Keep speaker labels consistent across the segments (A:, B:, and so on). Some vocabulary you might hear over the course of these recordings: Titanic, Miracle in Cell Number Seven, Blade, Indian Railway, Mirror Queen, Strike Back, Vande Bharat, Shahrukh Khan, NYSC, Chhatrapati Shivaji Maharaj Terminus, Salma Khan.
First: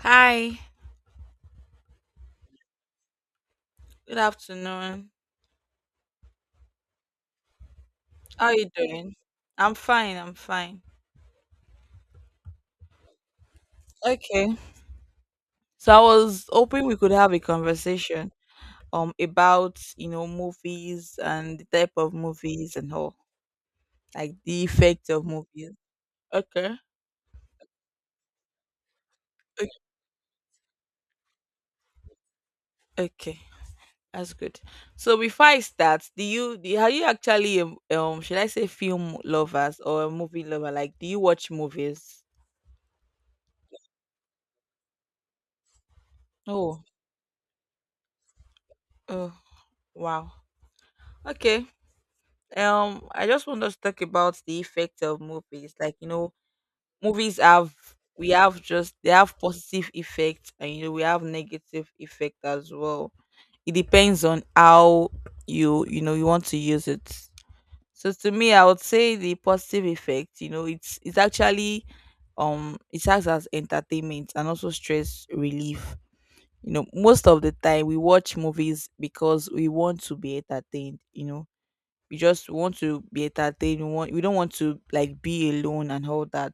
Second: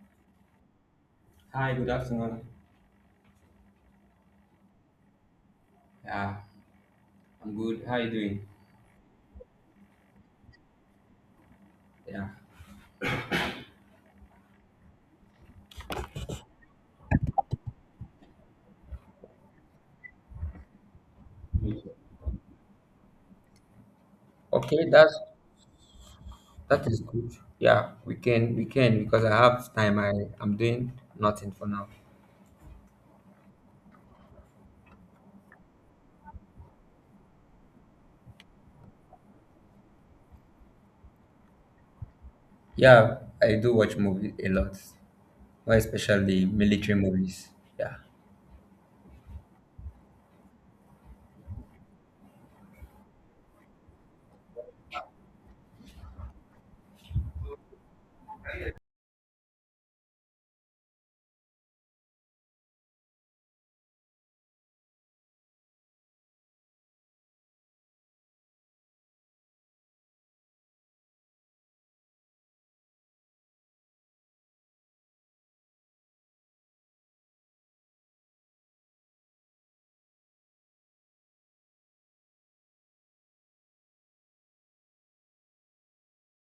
A: Hi,
B: Hi, good afternoon.
A: good afternoon.
B: Yeah, I'm good. How you doing?
A: How are you doing? I'm fine, I'm fine.
B: Yeah.
A: Okay. So I was hoping we could have a conversation about, movies and the
B: Me too.
A: type of movies and all, like the
B: Okay,
A: effect of movies. Okay.
B: that is good. Yeah, we can because I
A: Okay.
B: have time. I'm doing nothing for now.
A: Okay. That's good. So before I start, are you actually should I say film lovers or a movie lover? Like do you watch movies?
B: Yeah, I do watch movie a lot, more especially
A: Oh,
B: military movies. Yeah.
A: oh, wow. Okay. I just want us to talk about the effect of movies, like, movies have, we have just they have positive effects, and we have negative effect as well. It depends on how you want to use it. So to me, I would say the positive effect, it's actually, it acts as entertainment and also stress relief. Most of the time we watch movies because we want to be entertained, we just want to be entertained. We don't want to, like, be alone and all that.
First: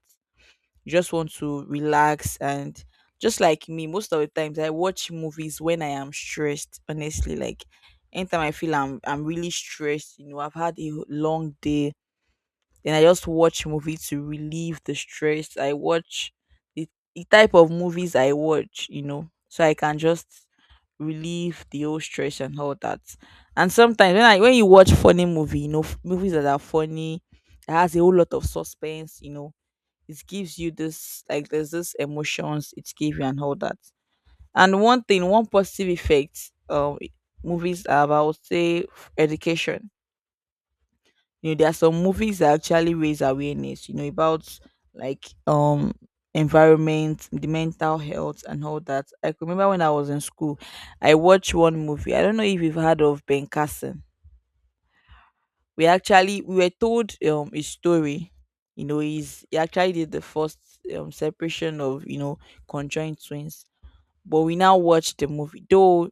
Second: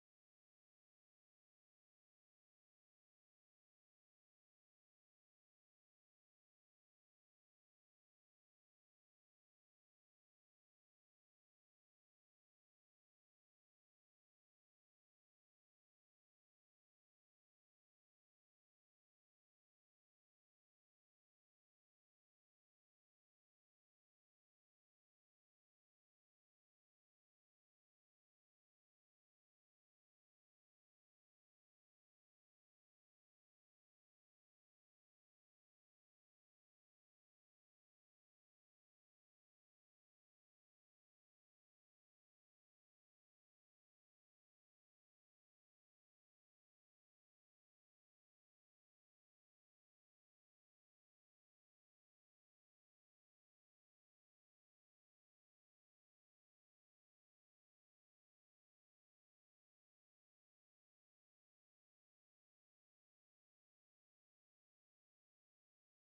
A: We just want to relax. And just like me, most of the times I watch movies when I am stressed. Honestly, like anytime I feel I'm really stressed, you know, I've had a long day, then I just watch movie to relieve the stress. I watch the, the type of movies I watch, so I can just relieve the whole stress and all that. And sometimes when you watch funny movie, movies that are funny, that has a whole lot of suspense, you know, it gives you this, like, there's this emotions it gives you and all that. And one thing, one positive effect, movies are about, say, education. You know, there are some movies that actually raise awareness, you know, about like, environment, the mental health and all that. I could remember when I was in school, I watched one movie, I don't know if you've heard of Ben Carson. We actually we were told his story. You know, he actually did the first separation of, conjoined twins. But we now watch the movie though,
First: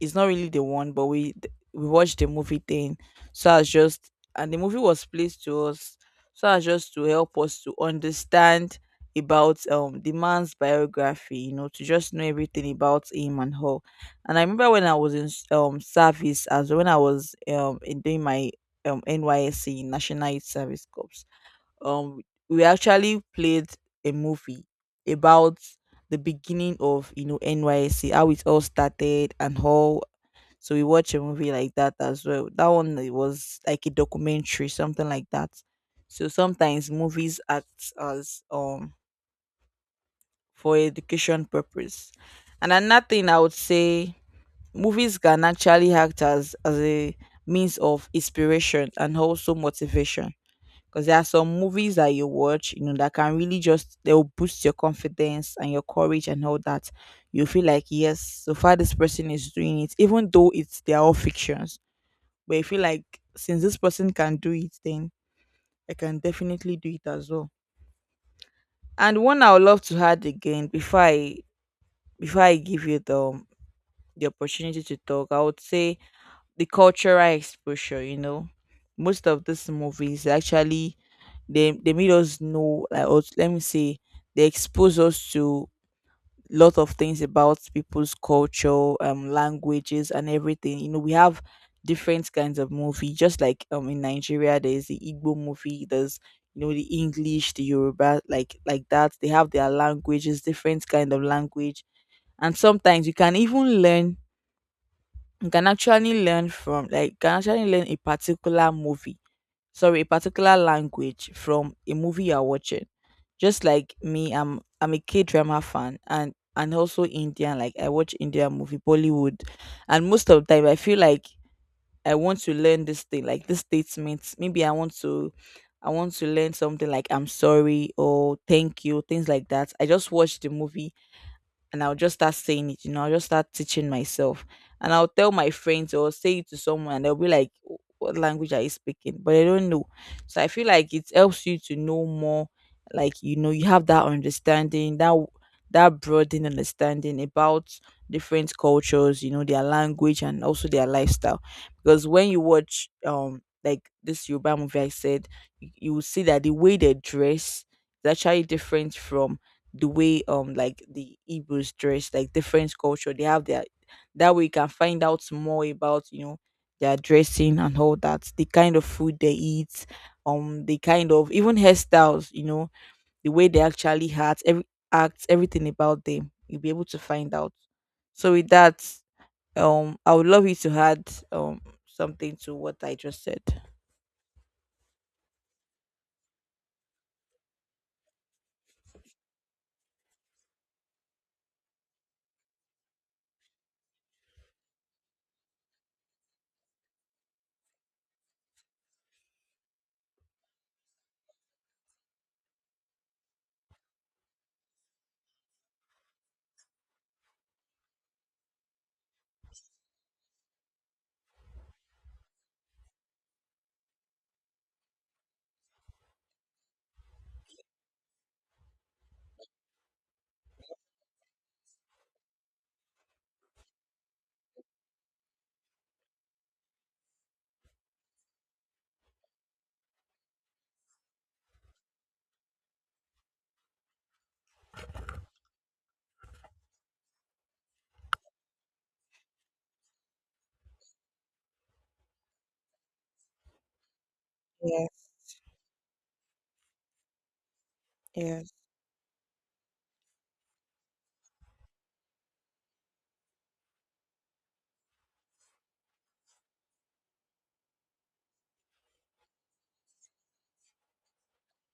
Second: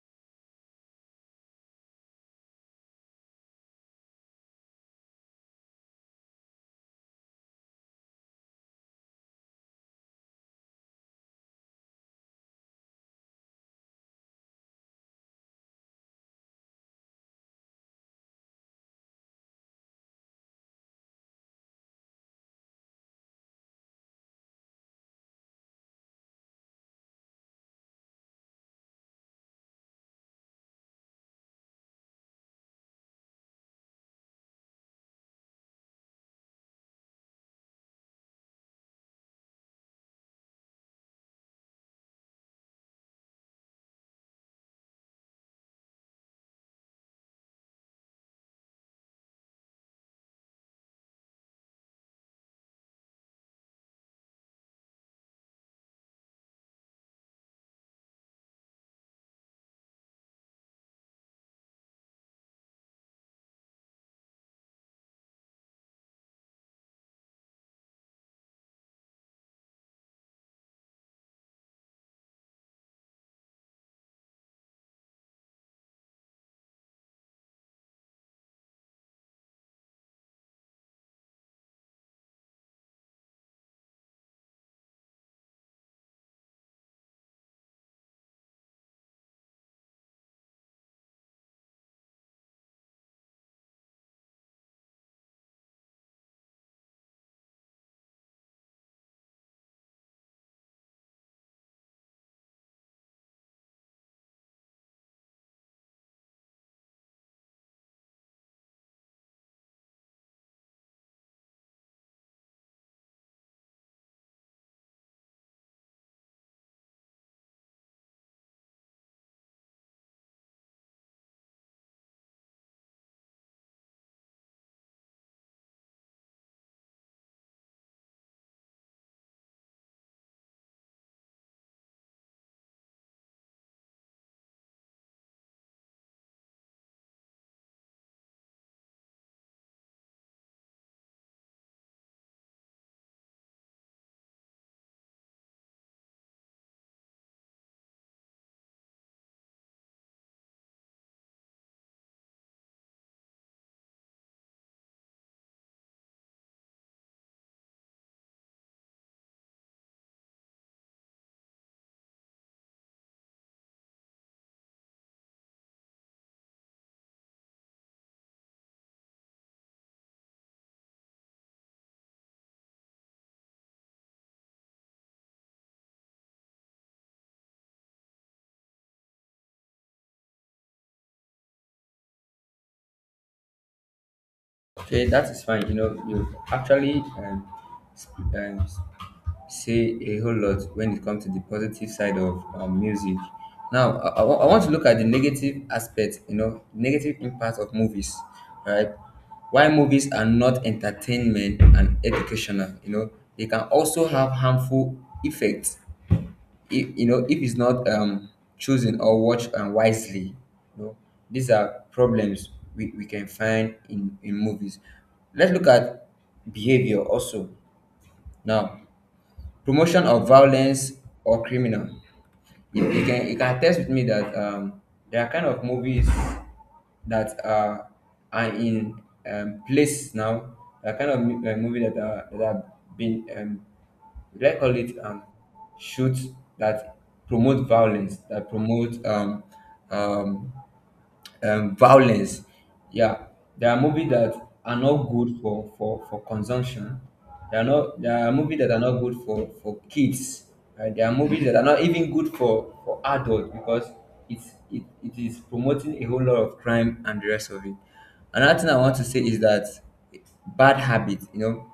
A: it's not really the one, but we watched the movie thing, so as just. And the movie was placed to us so as just to help us to understand about the man's biography, you know, to just know everything about him and her. And I remember when I was in service, as when I was in doing my NYSC, national youth service corps. um we actually played a movie about the beginning of, NYC, how it all started and how. So we watched a movie like that as well. That one, it was like a documentary, something like that. So sometimes movies act as, for education purpose. And another thing I would say, movies can actually act as a means of inspiration and also motivation, because there are some movies that you watch, you know, that can really just, they'll boost your confidence and your courage and all that. You feel like, yes, so far this person is doing it, even though it's they're all fictions. But I feel like since this person can do it, then I can definitely do it as well. And one I would love to add again before I, give you the, opportunity to talk, I would say the cultural exposure. Most of these movies actually, they made us know, like, or let me say, they expose us to lot of things about people's culture, languages and everything. You know, we have different kinds of movie. Just like in Nigeria, there's the Igbo movie, there's, the English, the Yoruba, like that. They have their languages, different kind of language. And sometimes you can even learn, you can actually learn from, like, you can actually learn a particular movie, sorry, a particular language from a movie you're watching. Just like me, I'm a K drama fan, and also Indian. Like, I watch Indian movie, Bollywood, and most of the time I feel like I want to learn this thing, like, this statement. Maybe I want to, learn something like "I'm sorry" or "thank you", things like that. I just watched the movie and I'll just start saying it, I'll just start teaching myself. And I'll tell my friends or say it to someone and they'll be like, What language are you speaking?" But they don't know. So I feel like it helps you to know more, like, you have that understanding, that broadened understanding about different cultures, their language and also their lifestyle. Because when you watch, like, this Yoruba movie I said, you will see that the way they dress is actually different from the way, like the Igbos dress, like different culture. They have their That way you can find out more about, their dressing and all that, the kind of food they eat, the kind of even hairstyles, the way they actually act, everything about them. You'll be able to find out. So with that, I would love you to add um something to what I just said.
B: Okay, that is fine. You know, you actually sp- um, say a whole lot when it comes to the positive side of music. Now, I want to look at the negative aspect, you know, negative impact of movies, right? Why movies are not entertainment and educational, you know, they can also have harmful effects if you know if it's not chosen or watched wisely, you know, these are problems we can find in movies. Let's look at behavior also. Now, promotion of violence or criminal, you can you can attest with me that there are kind of movies that are in place now. That kind of movie that are that have been would I call it shoots that promote violence, that promote um, violence. Yeah, there are movies that are not
A: Yes,
B: good for, for consumption. There are
A: yes,
B: movies that are not good for kids. Right? There are movies that are not even good for adults because it is promoting a whole lot of crime and the rest of it. Another thing I want to say is that bad habits, you know,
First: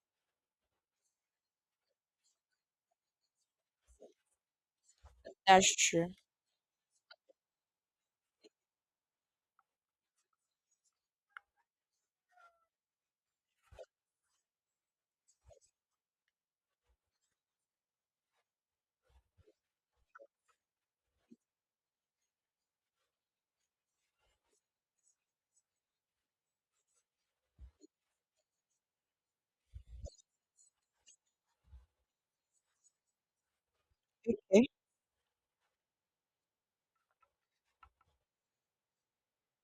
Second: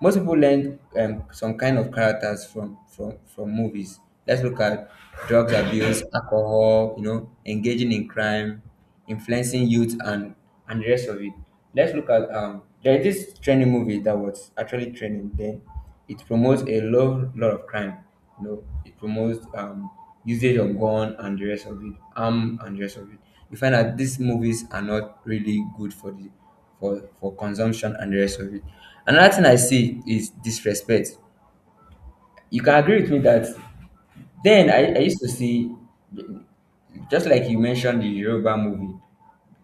B: most people learn some kind of characters from from movies. Let's look at drugs
A: that's
B: abuse,
A: true.
B: alcohol, you know, engaging in crime, influencing youth, and the rest of it. Let's look at there is this training movie that was actually training. Then it promotes a lot of crime. You know, it promotes usage of gun and the rest of it, arm and the rest of it. You find that these movies are not really good for the for consumption and the rest of it. Another thing I see is disrespect. You can agree with me that
A: Okay.
B: then I used to see, just like you mentioned the Yoruba movie,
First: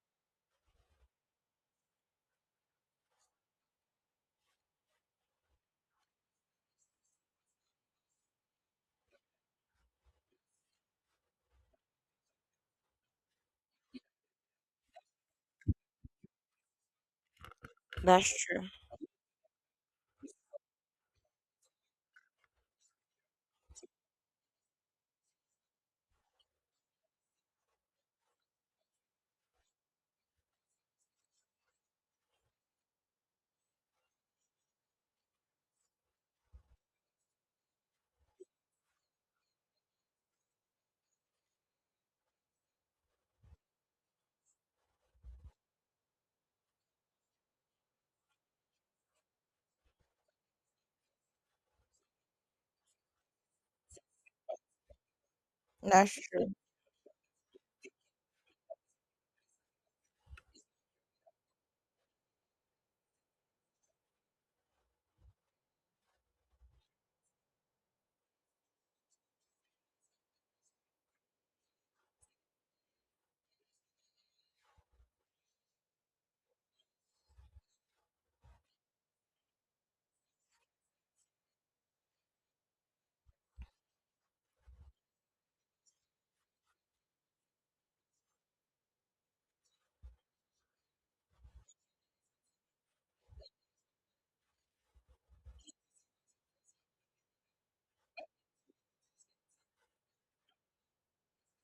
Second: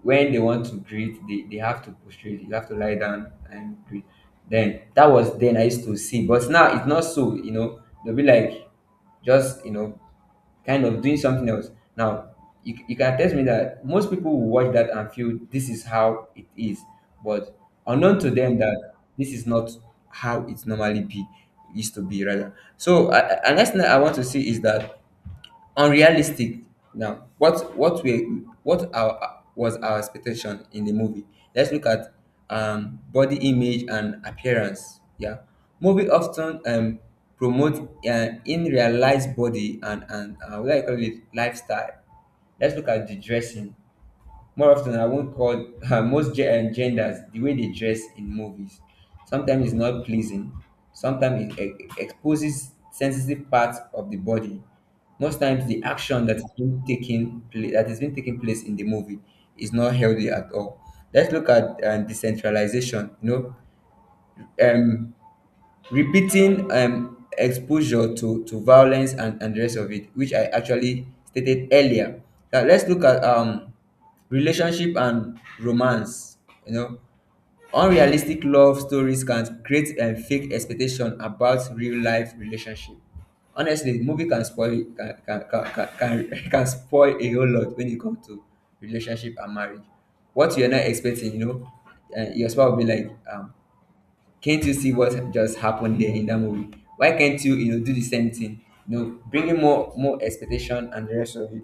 B: when they want to greet, they have to prostrate, you have to lie down and greet. Then that was then I used to see, but now it's not so, you know, they'll be like just you know kind of doing something else. Now, you can attest me that most people will watch that and feel this is how it is, but unknown to them that this is not how it normally be used to be rather. So, another thing that I want to see is that unrealistic, now what our expectation in the movie. Let's look at body image and appearance. Yeah, movie often promote an unrealized body and what I call it lifestyle. Let's look at the dressing. More often, I won't call most genders the way they dress in movies. Sometimes it's not pleasing. Sometimes it exposes sensitive parts of the body. Most times, the
A: That's
B: action that is
A: true.
B: being that is being taking place in the movie is not healthy at all. Let's look at decentralization. You know, um, repeating exposure to violence and the rest of it, which I actually stated earlier. Now let's look at relationship and romance. You know, unrealistic love stories can create a fake expectation about real life relationship. Honestly, movie can spoil it- can can spoil a whole lot when it come to relationship and marriage. What you're not expecting, you know, your spouse will be like can't you see what just happened there in that movie? Why can't you, you know, do the same thing? You know, bringing more expectation and the rest of it.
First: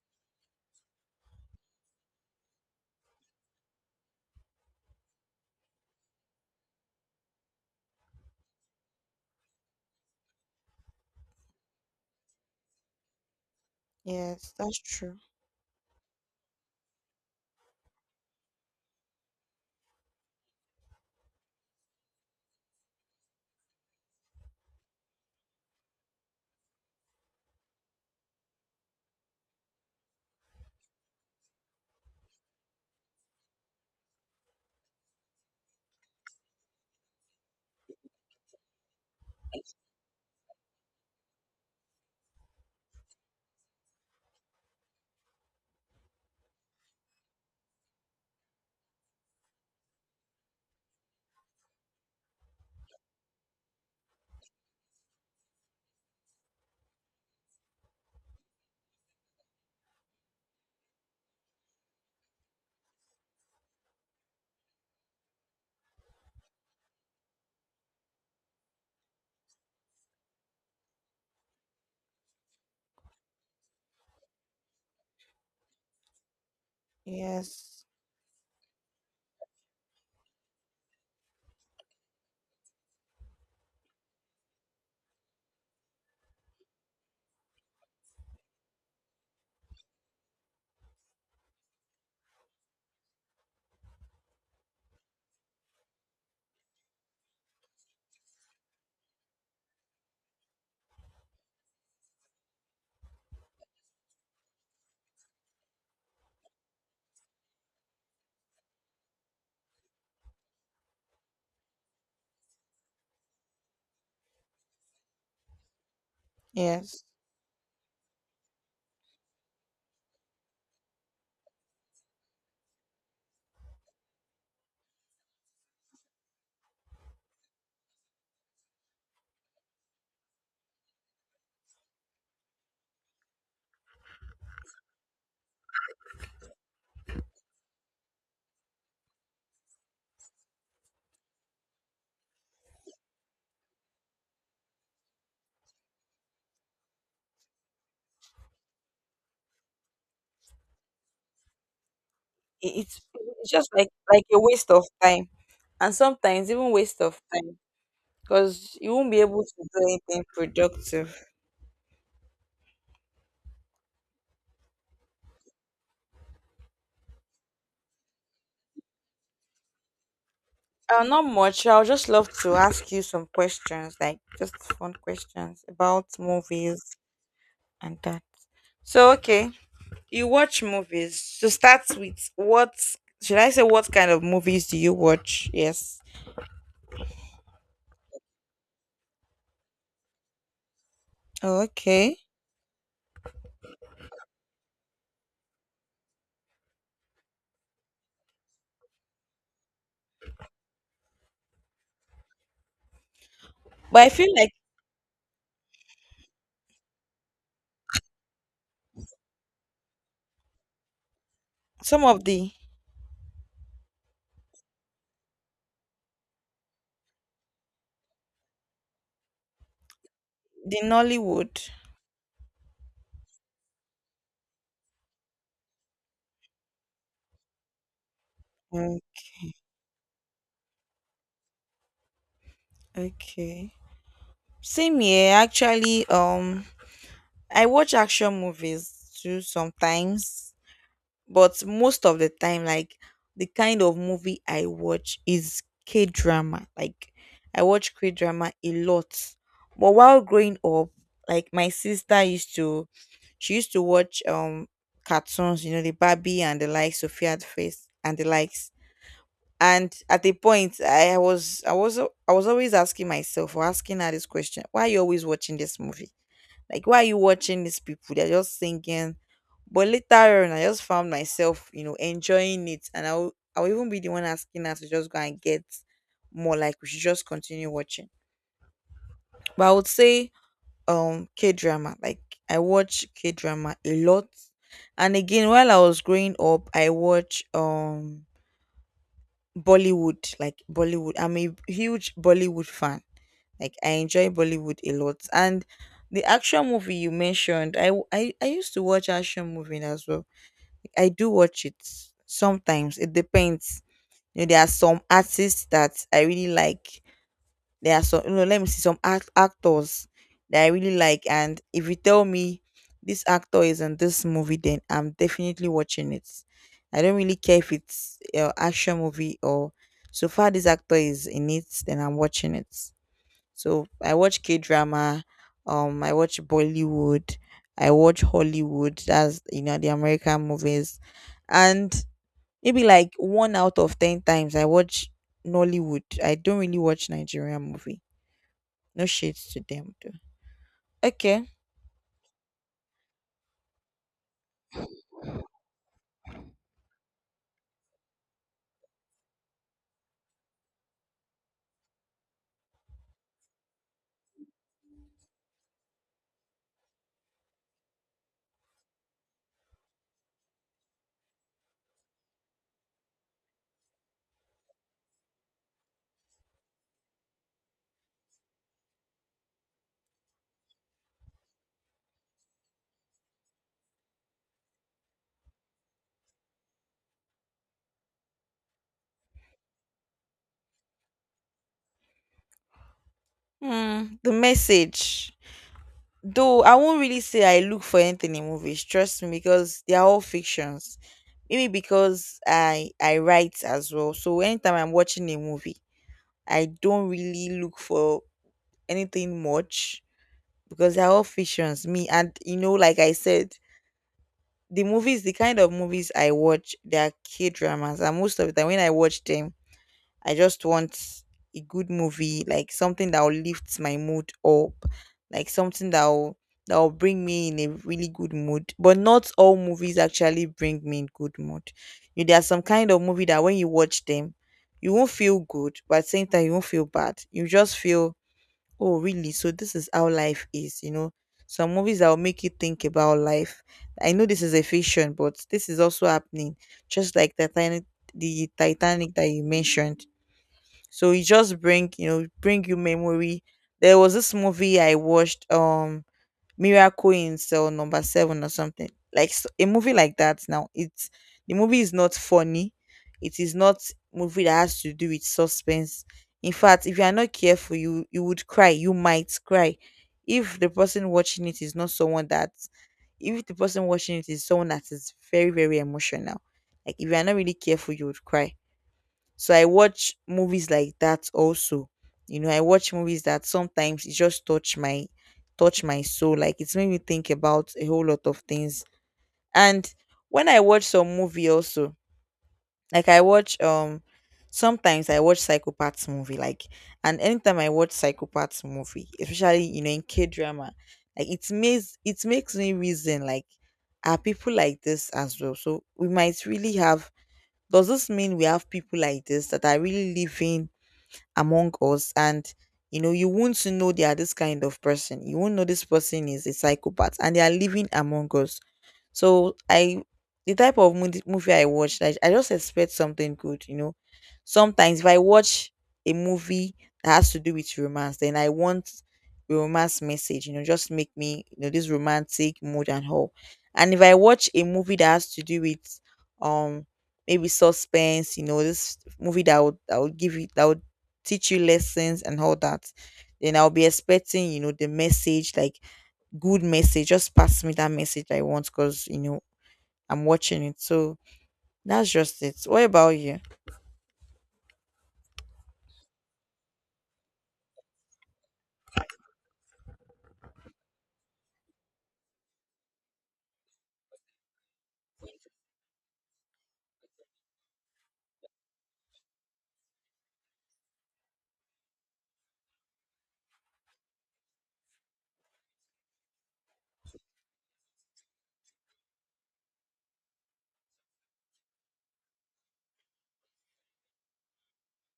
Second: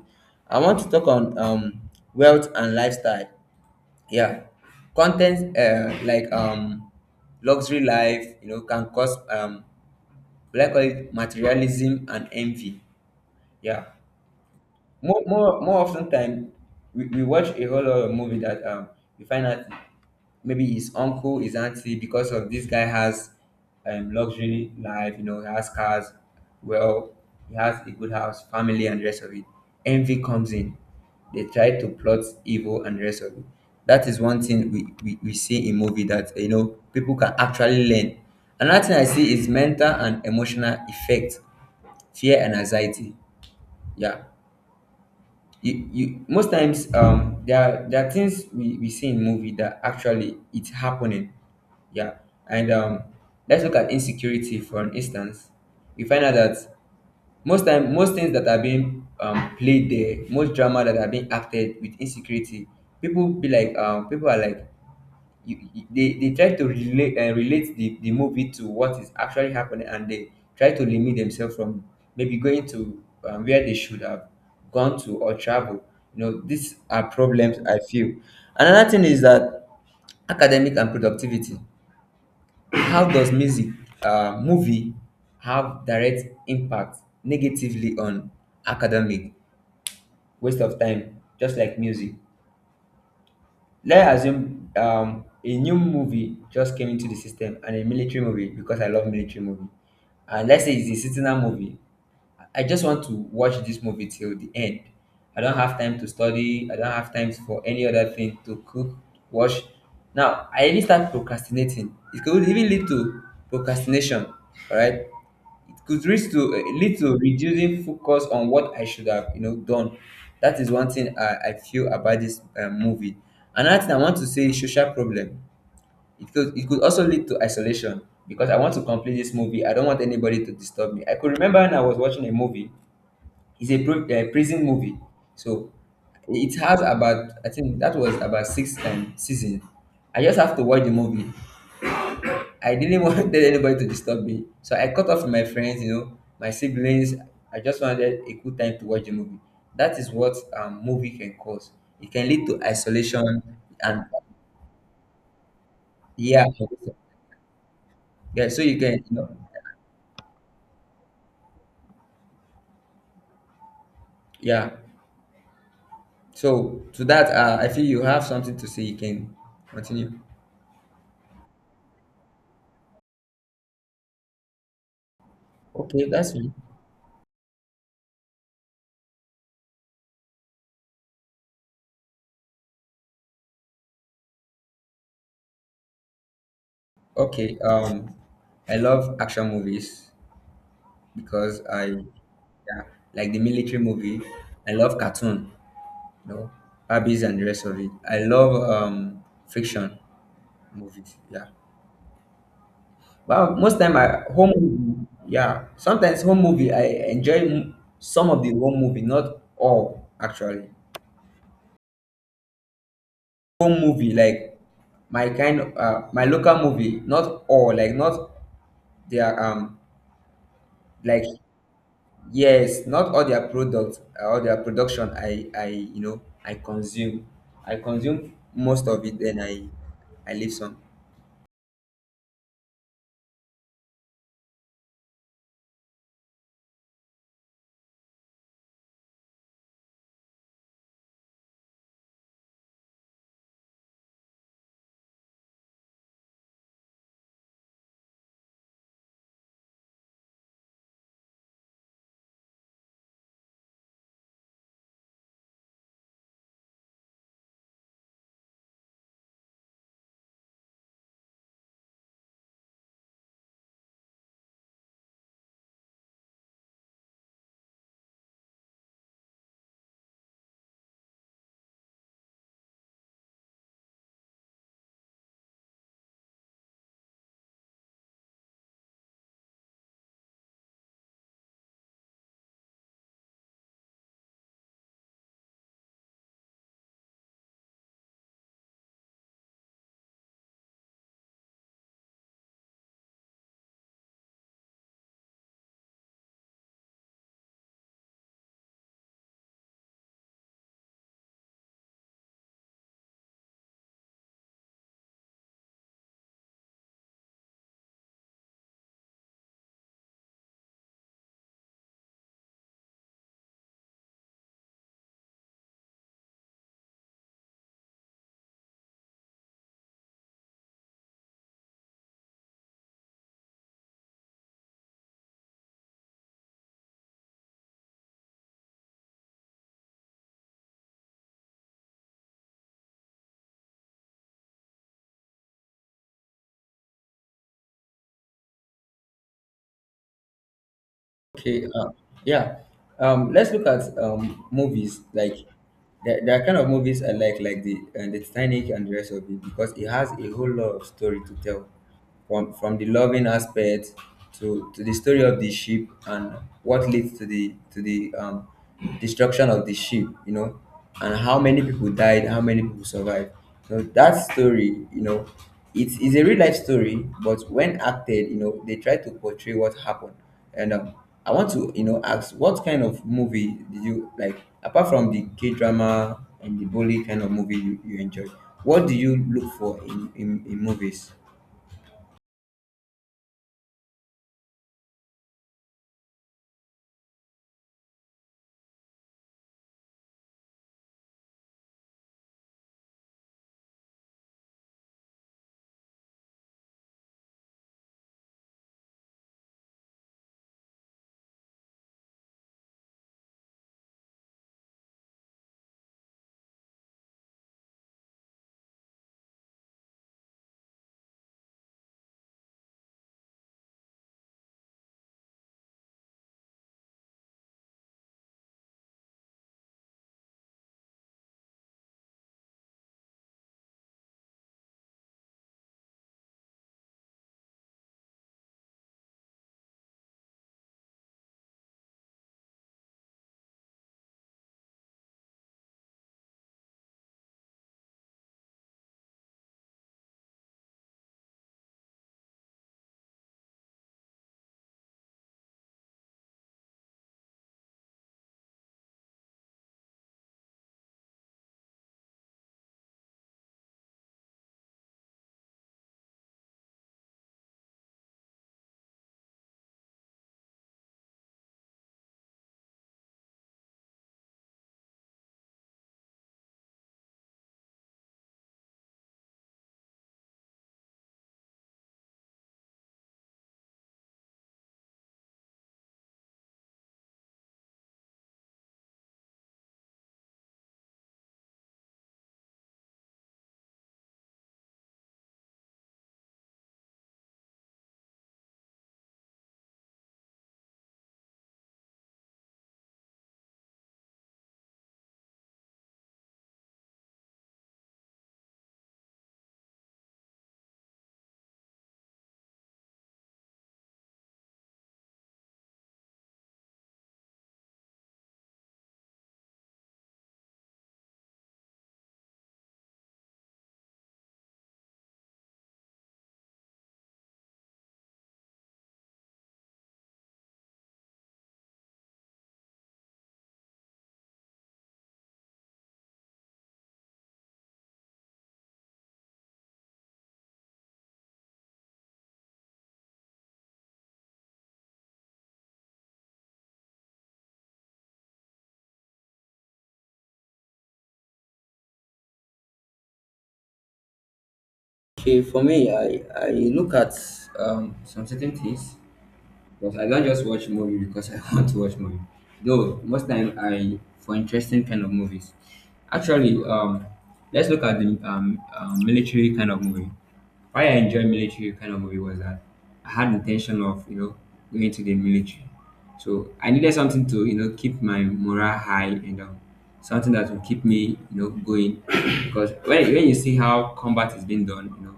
B: I want to talk on wealth and lifestyle. Yeah, content like luxury life, you know, can cause what I call it materialism and envy. Yeah,
A: Yes, that's true.
B: more often time, we watch a whole lot of movie that we find out maybe his uncle his auntie because of this guy has luxury life, you know, he has cars, well, he has a good house family and the rest of it. Envy comes in, they try to plot evil and the rest of it. That is one thing we see in movie that you know people can actually learn. Another thing I see is mental and emotional effect, fear and anxiety. Yeah, you most times there are things we see in movie that actually it's happening. Yeah. And let's look at insecurity for an instance. We find out that most time most things that are being played there most drama that are being acted with insecurity, people be like people are like they try to relate relate the movie to what is actually happening, and they try to limit themselves from maybe going to where they should have gone to or travel. You know, these are problems I
A: Yes,
B: feel. Another thing is that academic and productivity. How does music movie have direct impact negatively on academic? Waste of time just like music. Let's assume a new movie just came into the system, and a military movie because I love military movie. And let's say it's a sentinel movie. I just want to watch this movie till the end. I don't have time to study. I don't have time for any other thing to cook, wash. Now I even start procrastinating. It could even lead to procrastination. All right, it could reach to lead
A: yes.
B: to reducing focus on what I should have you know done. That is one thing I feel about this movie. Another thing I want to say is social problem. It could also lead to isolation because I want to complete this movie. I don't want anybody to disturb me. I could remember when I was watching a movie. It's a prison movie, so it has about I think that was about six seasons. I just have to watch the movie. I didn't want anybody to disturb me. So I cut off my friends, you know, my siblings. I just wanted a good time to watch a movie. That is what movie can cause. It can lead to
A: It, it's
B: isolation,
A: it's just like
B: and
A: like a waste of time, and
B: yeah,
A: sometimes even waste of time,
B: yeah. So
A: because
B: you
A: you
B: can, you
A: won't be
B: know,
A: able to do anything productive.
B: yeah. So to that, I feel you have something to say. You can continue.
A: Not much. I'll just love to ask you some questions, like just fun questions
B: Okay,
A: about
B: that's me.
A: movies and that. So, okay, you watch movies. To start with, what should I say? What kind of movies do you watch? Yes.
B: Okay. I love action movies because
A: Oh,
B: I
A: okay.
B: yeah, like the military movie. I love cartoon, you know, hobbies and the rest of it. I love fiction movies. Yeah. Well, most time
A: But I
B: I
A: feel
B: home
A: like
B: movie, yeah. Sometimes home movie I enjoy some of the home movie, not all actually.
A: some of the,
B: Home movie like my kind of my local movie, not all like not their like
A: Nollywood.
B: yes, not all their products all their production I you know I consume. I consume most
A: Mm,
B: of it then I leave some.
A: okay. Same here, actually. I watch action movies too sometimes, but most of the time, like, the kind of movie I watch is K drama. Like, I watch K drama a lot. But while growing up, like, my sister used to, she used to watch cartoons. The Barbie and the likes, Sophia the Face and the likes. And at a point, I was always asking myself or asking her this question: why are you always watching this movie? Like, why are you watching these people? They're just thinking. But later on, I just found myself, enjoying it, and I'll even be the one asking her to just go and get more. Like, we should just continue watching. But I would say, K drama. Like, I watch K drama a lot. And again, while I was growing up, I watch Bollywood, like, Bollywood. I'm a huge Bollywood fan. Like, I enjoy Bollywood a lot. And the action movie you mentioned, I used to watch action movie as well. I do watch it sometimes. It depends. There are some artists that I really like. There are some, let me see, some actors that I really like, and if you tell me this actor is in this movie, then I'm definitely watching it. I don't really care if it's, action movie or, so far this actor is in it, then I'm watching it. So I watch K drama, I watch Bollywood, I watch Hollywood. That's, the American movies, and maybe like one out of 10 times I watch Nollywood. I don't really watch Nigerian movie, no shades to them though. Okay.
B: Okay, yeah. Let's look at movies. Like there are kind of movies I like the Titanic and the rest of it, because it has a whole lot of story to tell, from the loving aspect to the story of the ship and what leads to the destruction of the ship, you know, and how many people died, how many people survived. So that story, you know, it's a real life story, but when acted, you know, they try to portray what happened. And I want to, you know, ask what kind of movie did you like apart from the K drama and the bully kind of movie you enjoy? What do you look for in movies?
A: Hmm. The message. Though I won't really say I look for anything in movies, trust me, because they are all fictions. Maybe because I write as well. So anytime I'm watching a movie, I don't really look for anything much, because they're all fictions. Me and, like I said, the movies, the kind of movies I watch, they are K dramas, and most of the time when I watch them, I just want a good movie, like something that will lift my mood up, like something that will bring me in a really good mood. But not all movies actually bring me in good mood. You There are some kind of movie that when you watch them, you won't feel good, but at the same time you won't feel bad. You just feel, oh really? So this is how life is. Some movies that will make you think about life. I know this is a fiction, but this is also happening. Just like the Titanic that you mentioned, so it just bring you memory. There was this movie I watched, Miracle in Cell Number Seven, or something a movie like that. Now it's, the movie is not funny, it is not movie that has to do with suspense. In fact, if you are not careful, you would cry, you might cry. If the person watching it is not someone that, if the person watching it is someone that is very very emotional, like if you are not really careful, you would cry. So I watch movies like that also. You know, I watch movies that sometimes it just touch my soul. Like, it's made me think about a whole lot of things. And when I watch some movie also, like, I watch sometimes I watch psychopaths movie, like, and anytime I watch psychopaths movie, especially, you know, in K drama, like it makes me reason, like, are people like this as well? So we might really have does this mean we have people like this that are really living among us? And you know, you won't know they are this kind of person, you won't know this person is a psychopath and they are living among us. So, I the type of mood- movie I watch, I just expect something good, you know. Sometimes if I watch a movie that has to do with romance, then I want a romance message, you know, just make me, this romantic mood and all. And if I watch a movie that has to do with um maybe suspense, this movie that would give you that would teach you lessons and all that, then I'll be expecting, the message, like, good message. Just pass me that message I want because you know I'm watching it. So that's just it. What about you?
B: Okay, for me, I look at some certain things. But I don't just watch movie because I want to watch movie. Though most time I for interesting kind of movies. Actually, let's look at the military kind of movie. Why I enjoy military kind of movie was that I had intention of you know going to the military, so I needed something to you know keep my morale high and something that will keep me you know going because when you see how combat is being done, you know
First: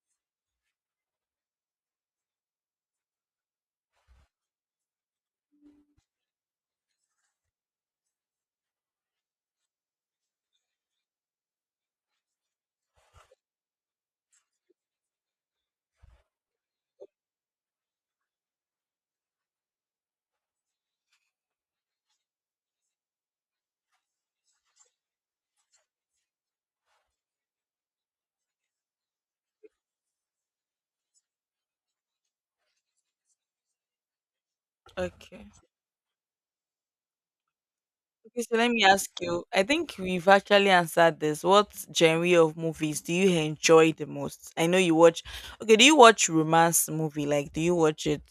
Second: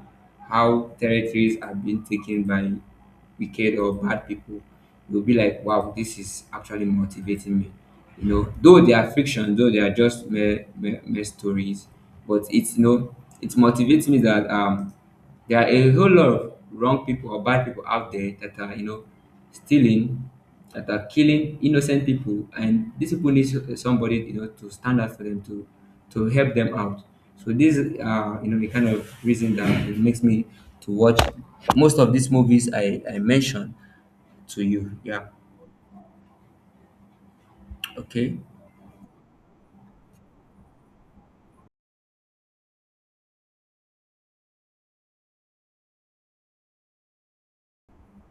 B: how territories are being taken by wicked or bad people, you'll be like, wow, this is actually motivating me. You know, though they are fiction, though they are just mere stories, but it motivates me that there are a whole lot of wrong people or bad people out there that are, you know, stealing, that are killing innocent people, and these people need somebody, you know, to stand up for them to help them out. So these are, you know, the kind of reason that it makes me to watch most of these movies I mentioned to you. Yeah.
A: Okay.
B: Okay.
A: Okay, so let me ask you. I think we've actually answered this. What genre of movies do you enjoy the most? I know you watch. Okay, do you watch romance movie? Like, do you watch it?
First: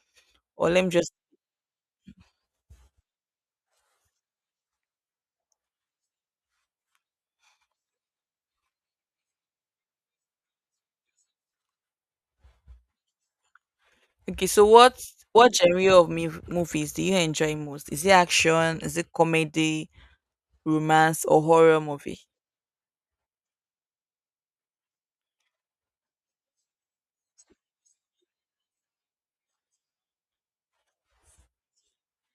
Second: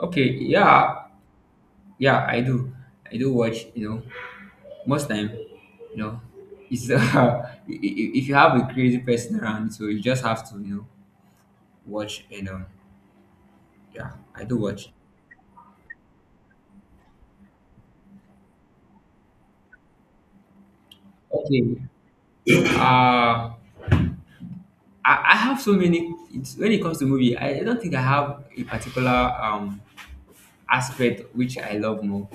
B: Okay.
A: Or let me
B: Yeah.
A: just.
B: Yeah, I do. I do watch. You know, most time you know it's if you have a crazy person around, so you just have to, you know, watch and yeah, I
A: Okay,
B: do
A: so
B: watch.
A: what genre of movies do you enjoy most? Is it action? Is it comedy, romance, or
B: Okay.
A: horror movie?
B: uh I have so many. When it comes to movie, I don't think I have a particular um aspect which I love more.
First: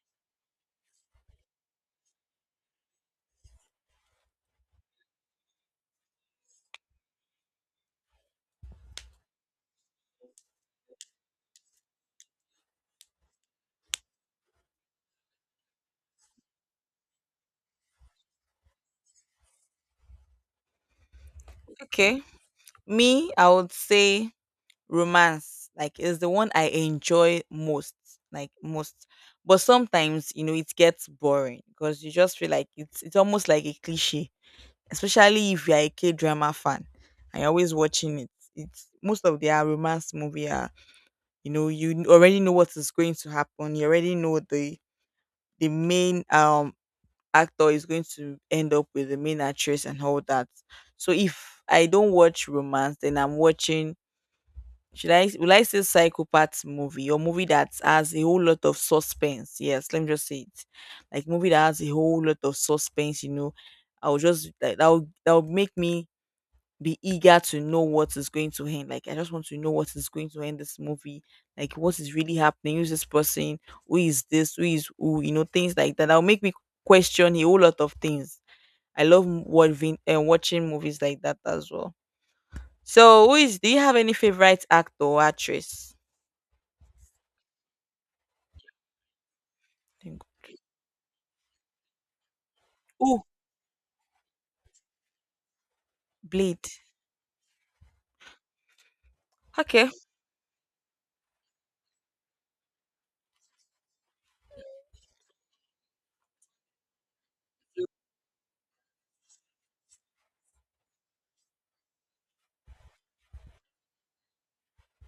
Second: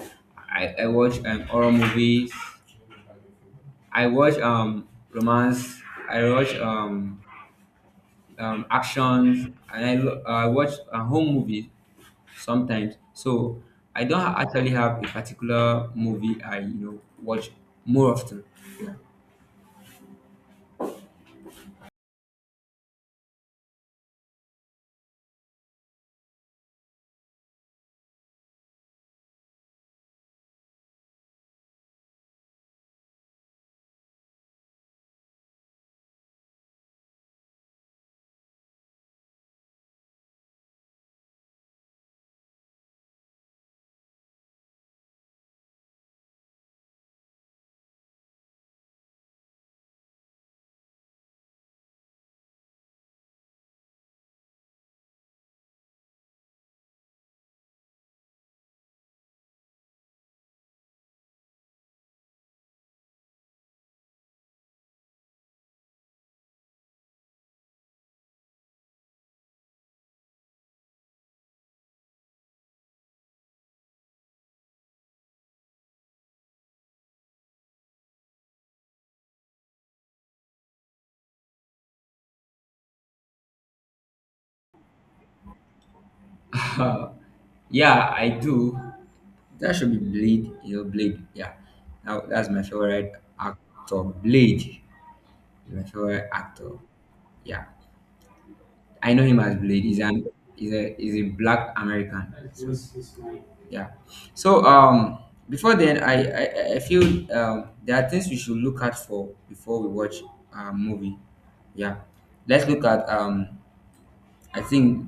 B: I watch horror movies. I watch romance. I watch actions, and I watch a home movie sometimes. So I don't actually have a particular movie I, you know, watch more often.
A: Okay, me, I would say romance, like, is the one I enjoy most, like, most. But sometimes, it gets boring because you just feel like it's almost like a cliche, especially if you're a k-drama fan, and you're always watching it. It's most of their romance movie are, you know, you already know what is going to happen, you already know the main actor is going to end up with the main actress and all that. So if I don't watch romance, then I'm watching, should I will I say psychopath movie or movie that has a whole lot of suspense? Yes, let me just say it. Like, movie that has a whole lot of suspense, you know. I will just, like, that will make me be eager to know what is going to end. Like, I just want to know what is going to end this movie. Like, what is really happening? Who's this person? Who is this? Who is who? You know, things like that. That'll make me question a whole lot of things. I love watching and watching movies like that as well. So, who is? Do you have any favorite actor or actress?
B: Uh, yeah, I do. That should be
A: Thank
B: Blade.
A: God.
B: You know, Blade. Yeah, now that's my favorite
A: Oh,
B: actor. Blade is my favorite actor.
A: Blade.
B: Yeah, I know him as Blade.
A: Okay.
B: He's an he's a black American. Yeah. So before then, I feel there are things we should look out for before we watch a movie. Yeah. Let's look at I think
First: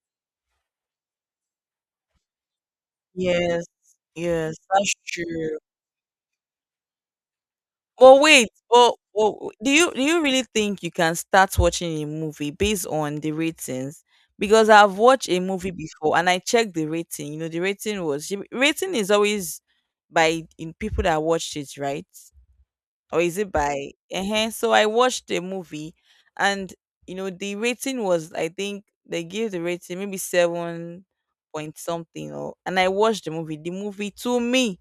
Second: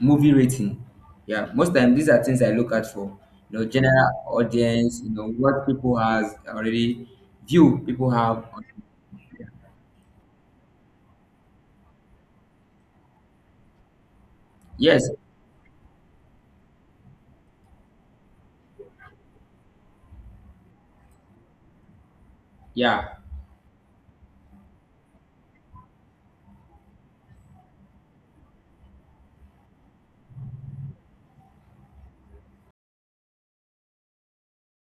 B: movie rating. Yeah. Most time these are things I look out for. You know,
A: Yes,
B: general
A: yes, that's
B: audience. You know
A: true.
B: what people has already view people
A: But
B: have.
A: wait, but do you really think you can start watching a movie based on the ratings? Because I've
B: Yes.
A: watched a movie before and I checked the rating. You know, the rating is always by in people that watched it, right?
B: Yeah.
A: Or is it by, so I watched the movie, and you know the rating was, I think they gave the rating maybe 7 point something, or and I watched the movie. The movie to me,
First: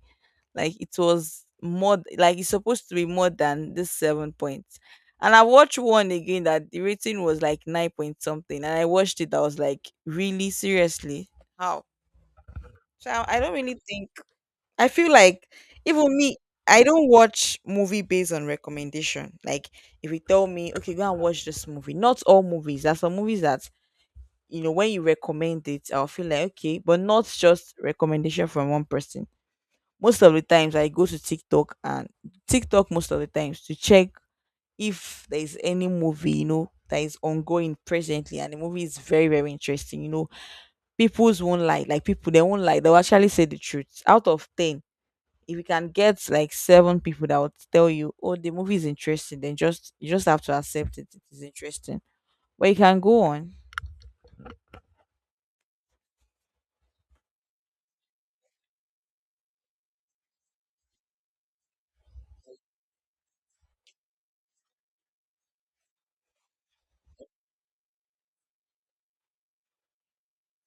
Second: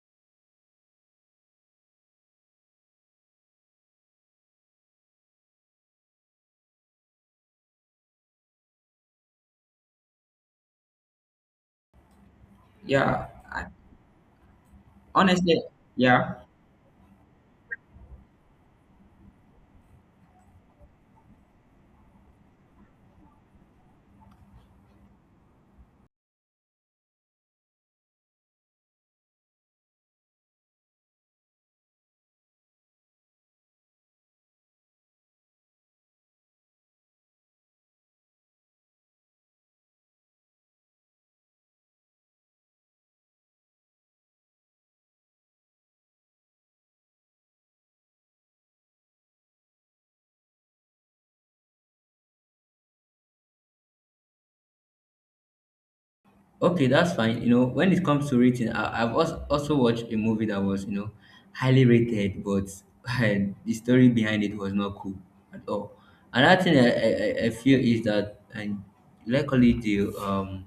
A: like, it was more, like it's supposed to be more than this 7 points. And I watched one again that the rating was like 9 point something, and I watched it, I was like, really? Seriously, how? so
B: Yeah.
A: i I don't really think. I feel like,
B: Honestly.
A: even
B: Yeah.
A: me, I don't watch movie based on recommendation. Like, if you tell me, okay, go and watch this movie. Not all movies. There are some movies that you know when you recommend it, I'll feel like okay, but not just recommendation from one person. Most of the times, I go to TikTok most of the times to check if there is any movie, that is ongoing presently, and the movie is very very interesting. You know, people's won't lie. Like, people, they won't lie. They'll actually say the truth. Out of 10, if you can get like seven people that would tell you, "Oh, the movie is interesting," then just you just have to accept it. It is interesting, but you can go on.
B: Okay, that's fine. You know, when it comes to rating, I, I've also watched a movie that was, you know, highly rated, but the story behind it was not cool at all. Another thing I feel is that, and luckily the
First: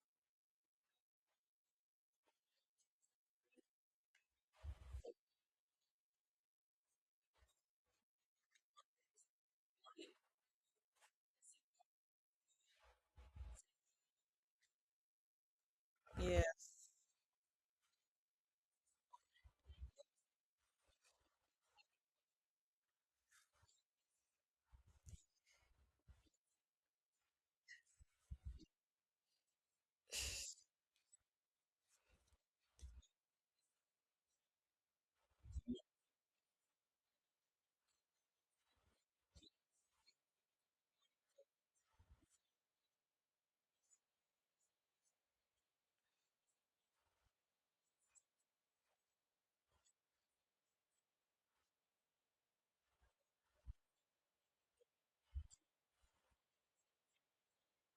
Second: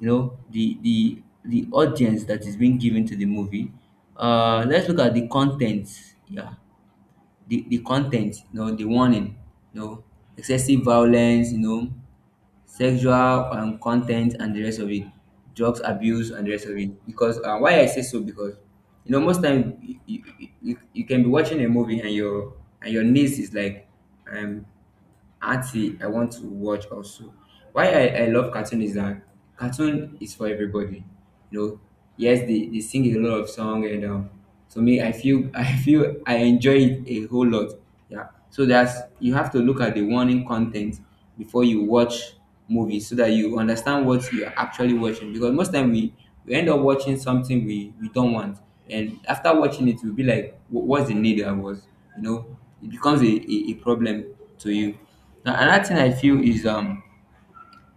B: you know, the the audience that is being given to the movie. Let's look at the content. Yeah, the content ten, you know, the warning, you know, excessive violence, you know, sexual content and the rest of it, drugs abuse
A: Yeah.
B: and the rest of it. Because why I say so, because you know most time you can be watching a movie and your niece is like um aunty, I want to watch also. Why I love cartoon is that cartoon is for everybody. You know, yes, they sing a lot of song and to me I feel I feel I enjoy it a whole lot. Yeah. So that's you have to look at the warning content before you watch movie so that you understand what you're actually watching, because most time we end up watching something we don't want, and after watching it we'll be like, what's the need? I was, you know, it becomes a problem to you. Now another thing I feel is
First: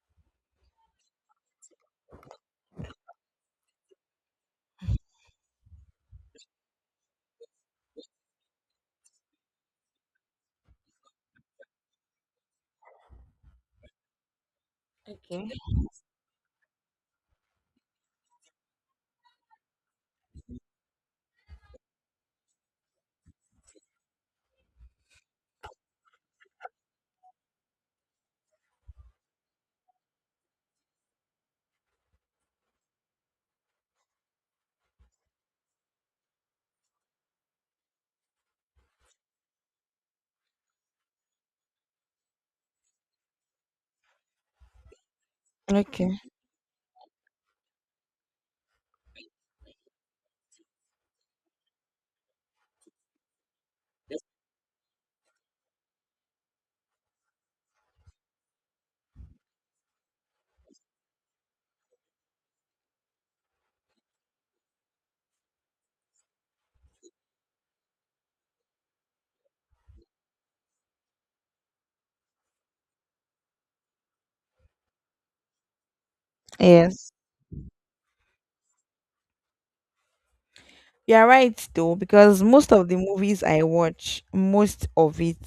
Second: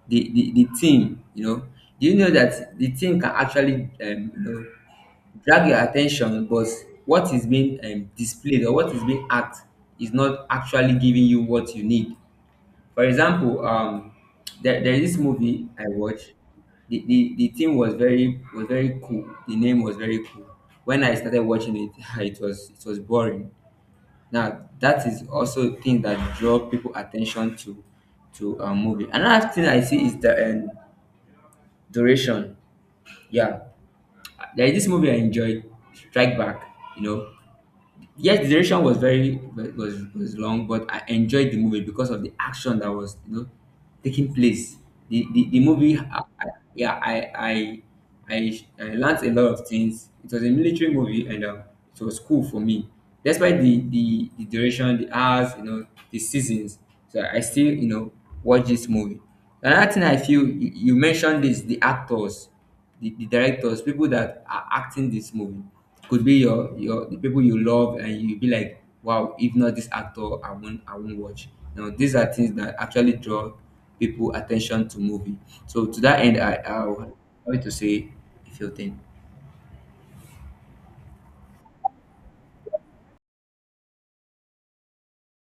B: the theme, you know, do you know that the theme can actually you know drag your attention, but what is being displayed or what is being act is not actually giving you what you need. For example, there is this movie I watched. The theme was very cool. The name was very cool. When I started watching it, it was boring. Now that is also thing that draw people attention to a movie. Another thing I see is the duration. Yeah, there is this movie I enjoyed, Strike Back. You know, yes the duration was very was long, but I enjoyed the movie because of the action that was, you know, taking place. The movie
A: Okay.
B: I, yeah I learned a lot of things. It was a military movie, and it was cool for me. Despite the the duration, the hours, you know, the seasons, so I still, you know, watch this movie. Another thing I feel you, you mentioned is the actors, the directors, people that are acting this movie. Could be your the people you love, and you be like, wow, if not this actor, I won't watch. You know, these are things that actually draw people attention to movie. So to that end, I
A: Yes.
B: would like to say a few things.
A: You're right though, because most of the movies I watch, most of it,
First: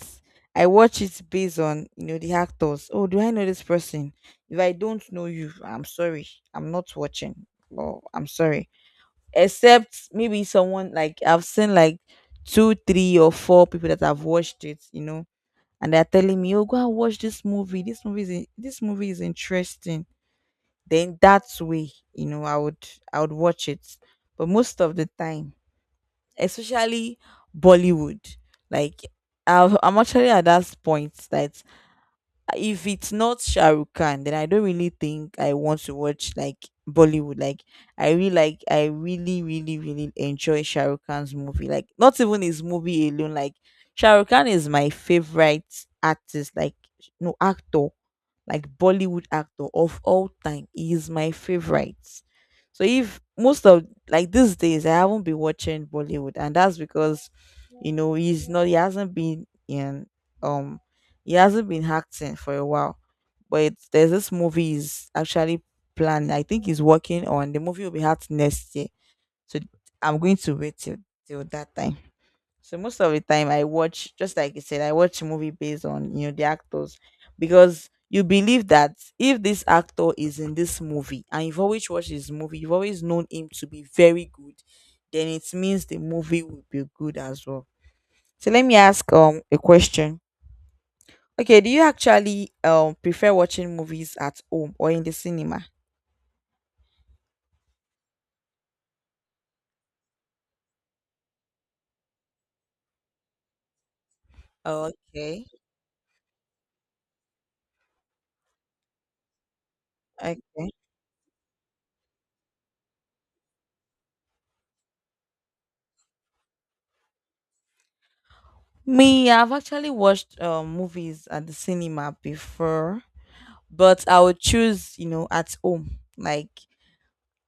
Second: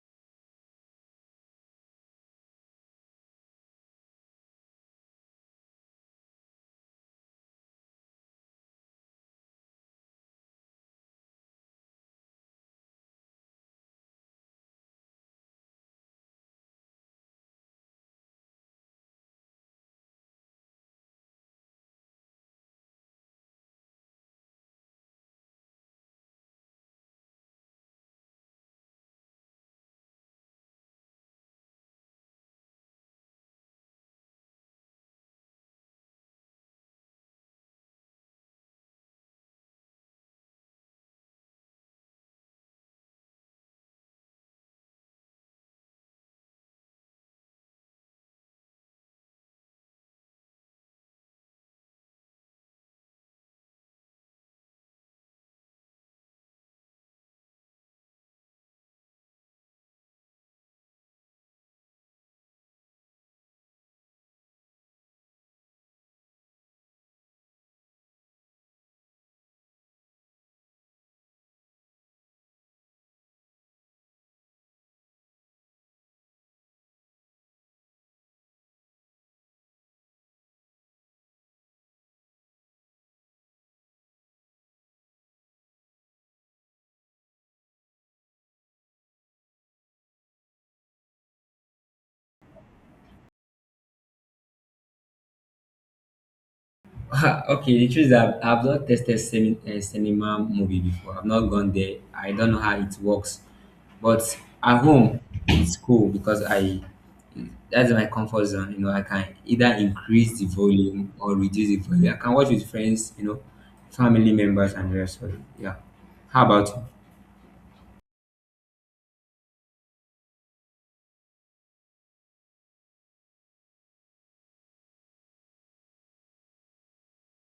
A: I watch it based on the actors. Oh, do I know this person? If I don't know you, I'm sorry, I'm not watching. Oh, I'm sorry. Except maybe someone, like, I've seen like two, three, or four people that have watched it. You know, and they're telling me, "Oh, go and watch this movie. This movie is interesting." Then that way, I would watch it. But most of the time, especially Bollywood, like, I'm actually at that point that if it's not Shahrukh Khan, then I don't really think I want to watch like Bollywood. Like, I really really really enjoy Shahrukh Khan's movie. Like, not even his movie alone. Like, Shahrukh Khan is my favorite artist. Like, no actor, like, Bollywood actor of all time. He is my favorite. So, if most of, like, these days I haven't been watching Bollywood, and that's because, he's not, he hasn't been in, um he hasn't been acting for a while. But there's this movie is actually planned. I think he's working on the movie will be out next year. So I'm going to wait till that time. So most of the time I watch, just like you said, I watch movie based on the actors because you believe that if this actor is in this movie and you've always watched his movie, you've always known him to be very good, then it means the movie will be good as well. So let me ask a question. Okay, do you actually prefer watching movies at home or in the cinema?
B: Okay, the truth is that I've not tested cinema movie before. I've not gone there. I don't know how it works, but at home
A: Okay.
B: it's cool because I that's my comfort zone. You know, I can either increase
A: Okay.
B: the volume or reduce the volume. I can watch with friends, you know, family members, and the rest of it. Yeah. How about you?
A: Me, I've actually watched movies at the cinema before. But I would choose, you know, at home. Like,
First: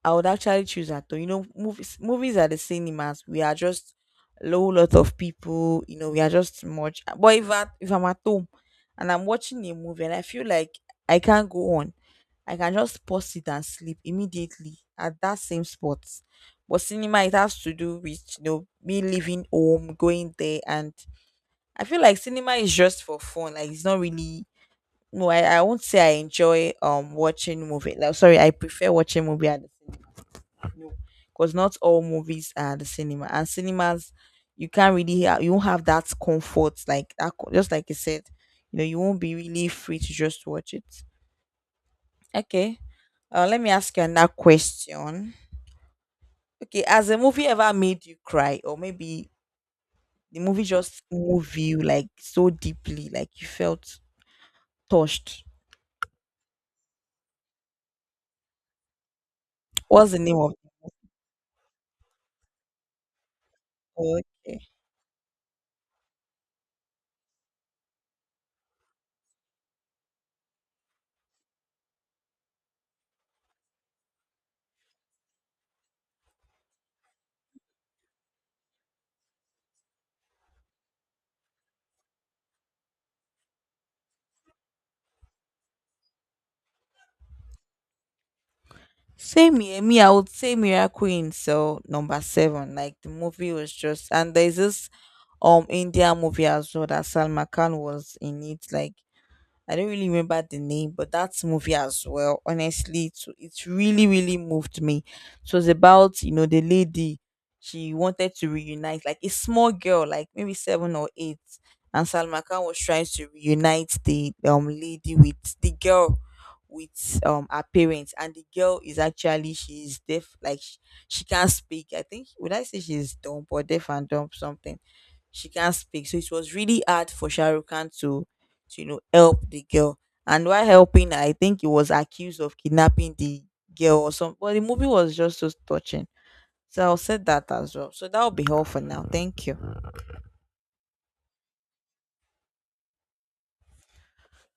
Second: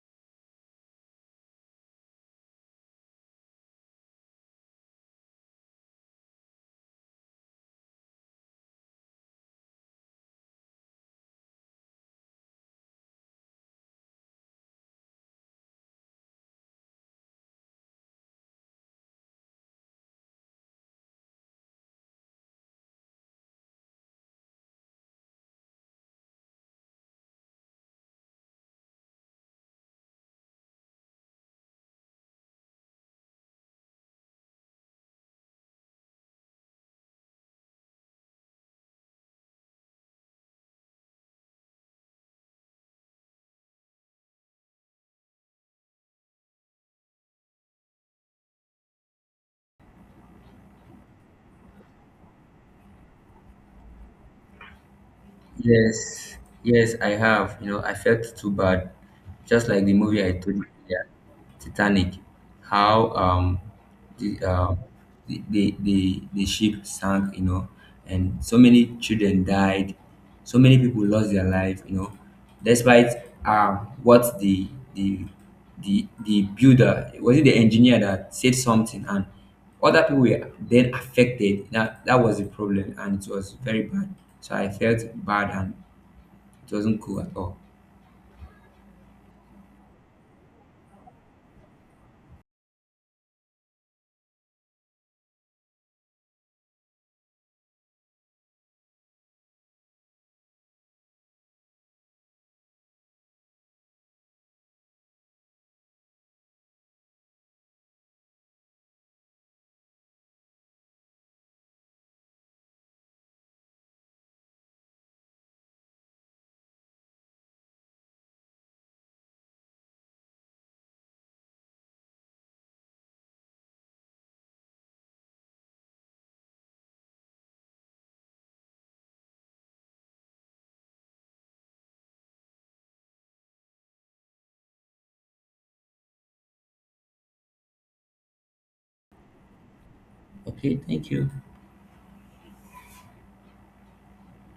A: I would actually choose at home. You know, movies at the cinemas, we are just a whole lot of people, we are just much. But if I'm at home and I'm watching a movie and I feel like I can't go on, I can just pause it and sleep immediately at that same spot. But cinema, it has to do with, me leaving home, going there, and I feel like cinema is just for fun. Like, it's not really, no, I won't say I enjoy watching movie. Like, sorry, I prefer watching movie at the cinema because not all movies are at the cinema. And cinemas, you can't really you won't have that comfort like that. Just like you said, you know, you won't be really free to just watch it. Okay. Let me ask you another question. Okay, has a movie ever made you cry, or maybe the movie just moved you, like, so deeply, like, you felt touched?
B: Yes, yes, I have. You know, I felt too bad, just like the
A: What's the
B: movie I
A: name of?
B: told you earlier, Titanic. How the
A: Okay.
B: um the the ship sank, you know, and so many children died, so many people lost their life, you know, despite what the the the builder, was it the engineer that said something, and other people were then affected. That that was the problem, and it was very bad. So I felt bad, and it wasn't cool at all.
A: Same here. Me, I would say Mirror Queen. So number seven, like, the movie was just, and there's this India movie as well that Salma Khan was in it. Like, I don't really remember the name, but that movie as well, honestly, to, it really, really moved me. It was about, the lady, she wanted to reunite, like, a small girl, like, maybe 7 or 8. And Salma Khan was trying to reunite the lady with the girl with her parents, and the girl is actually she's deaf, like, she can't speak. I think, would I say she's dumb or deaf and dumb, something. She can't speak, so it was really hard for Shahrukh Khan to help the girl. And while helping, I think he was accused of kidnapping the girl or something. But the movie was just so touching. So I'll say that as well. So that'll be all for now. Thank you.
B: Okay, thank you.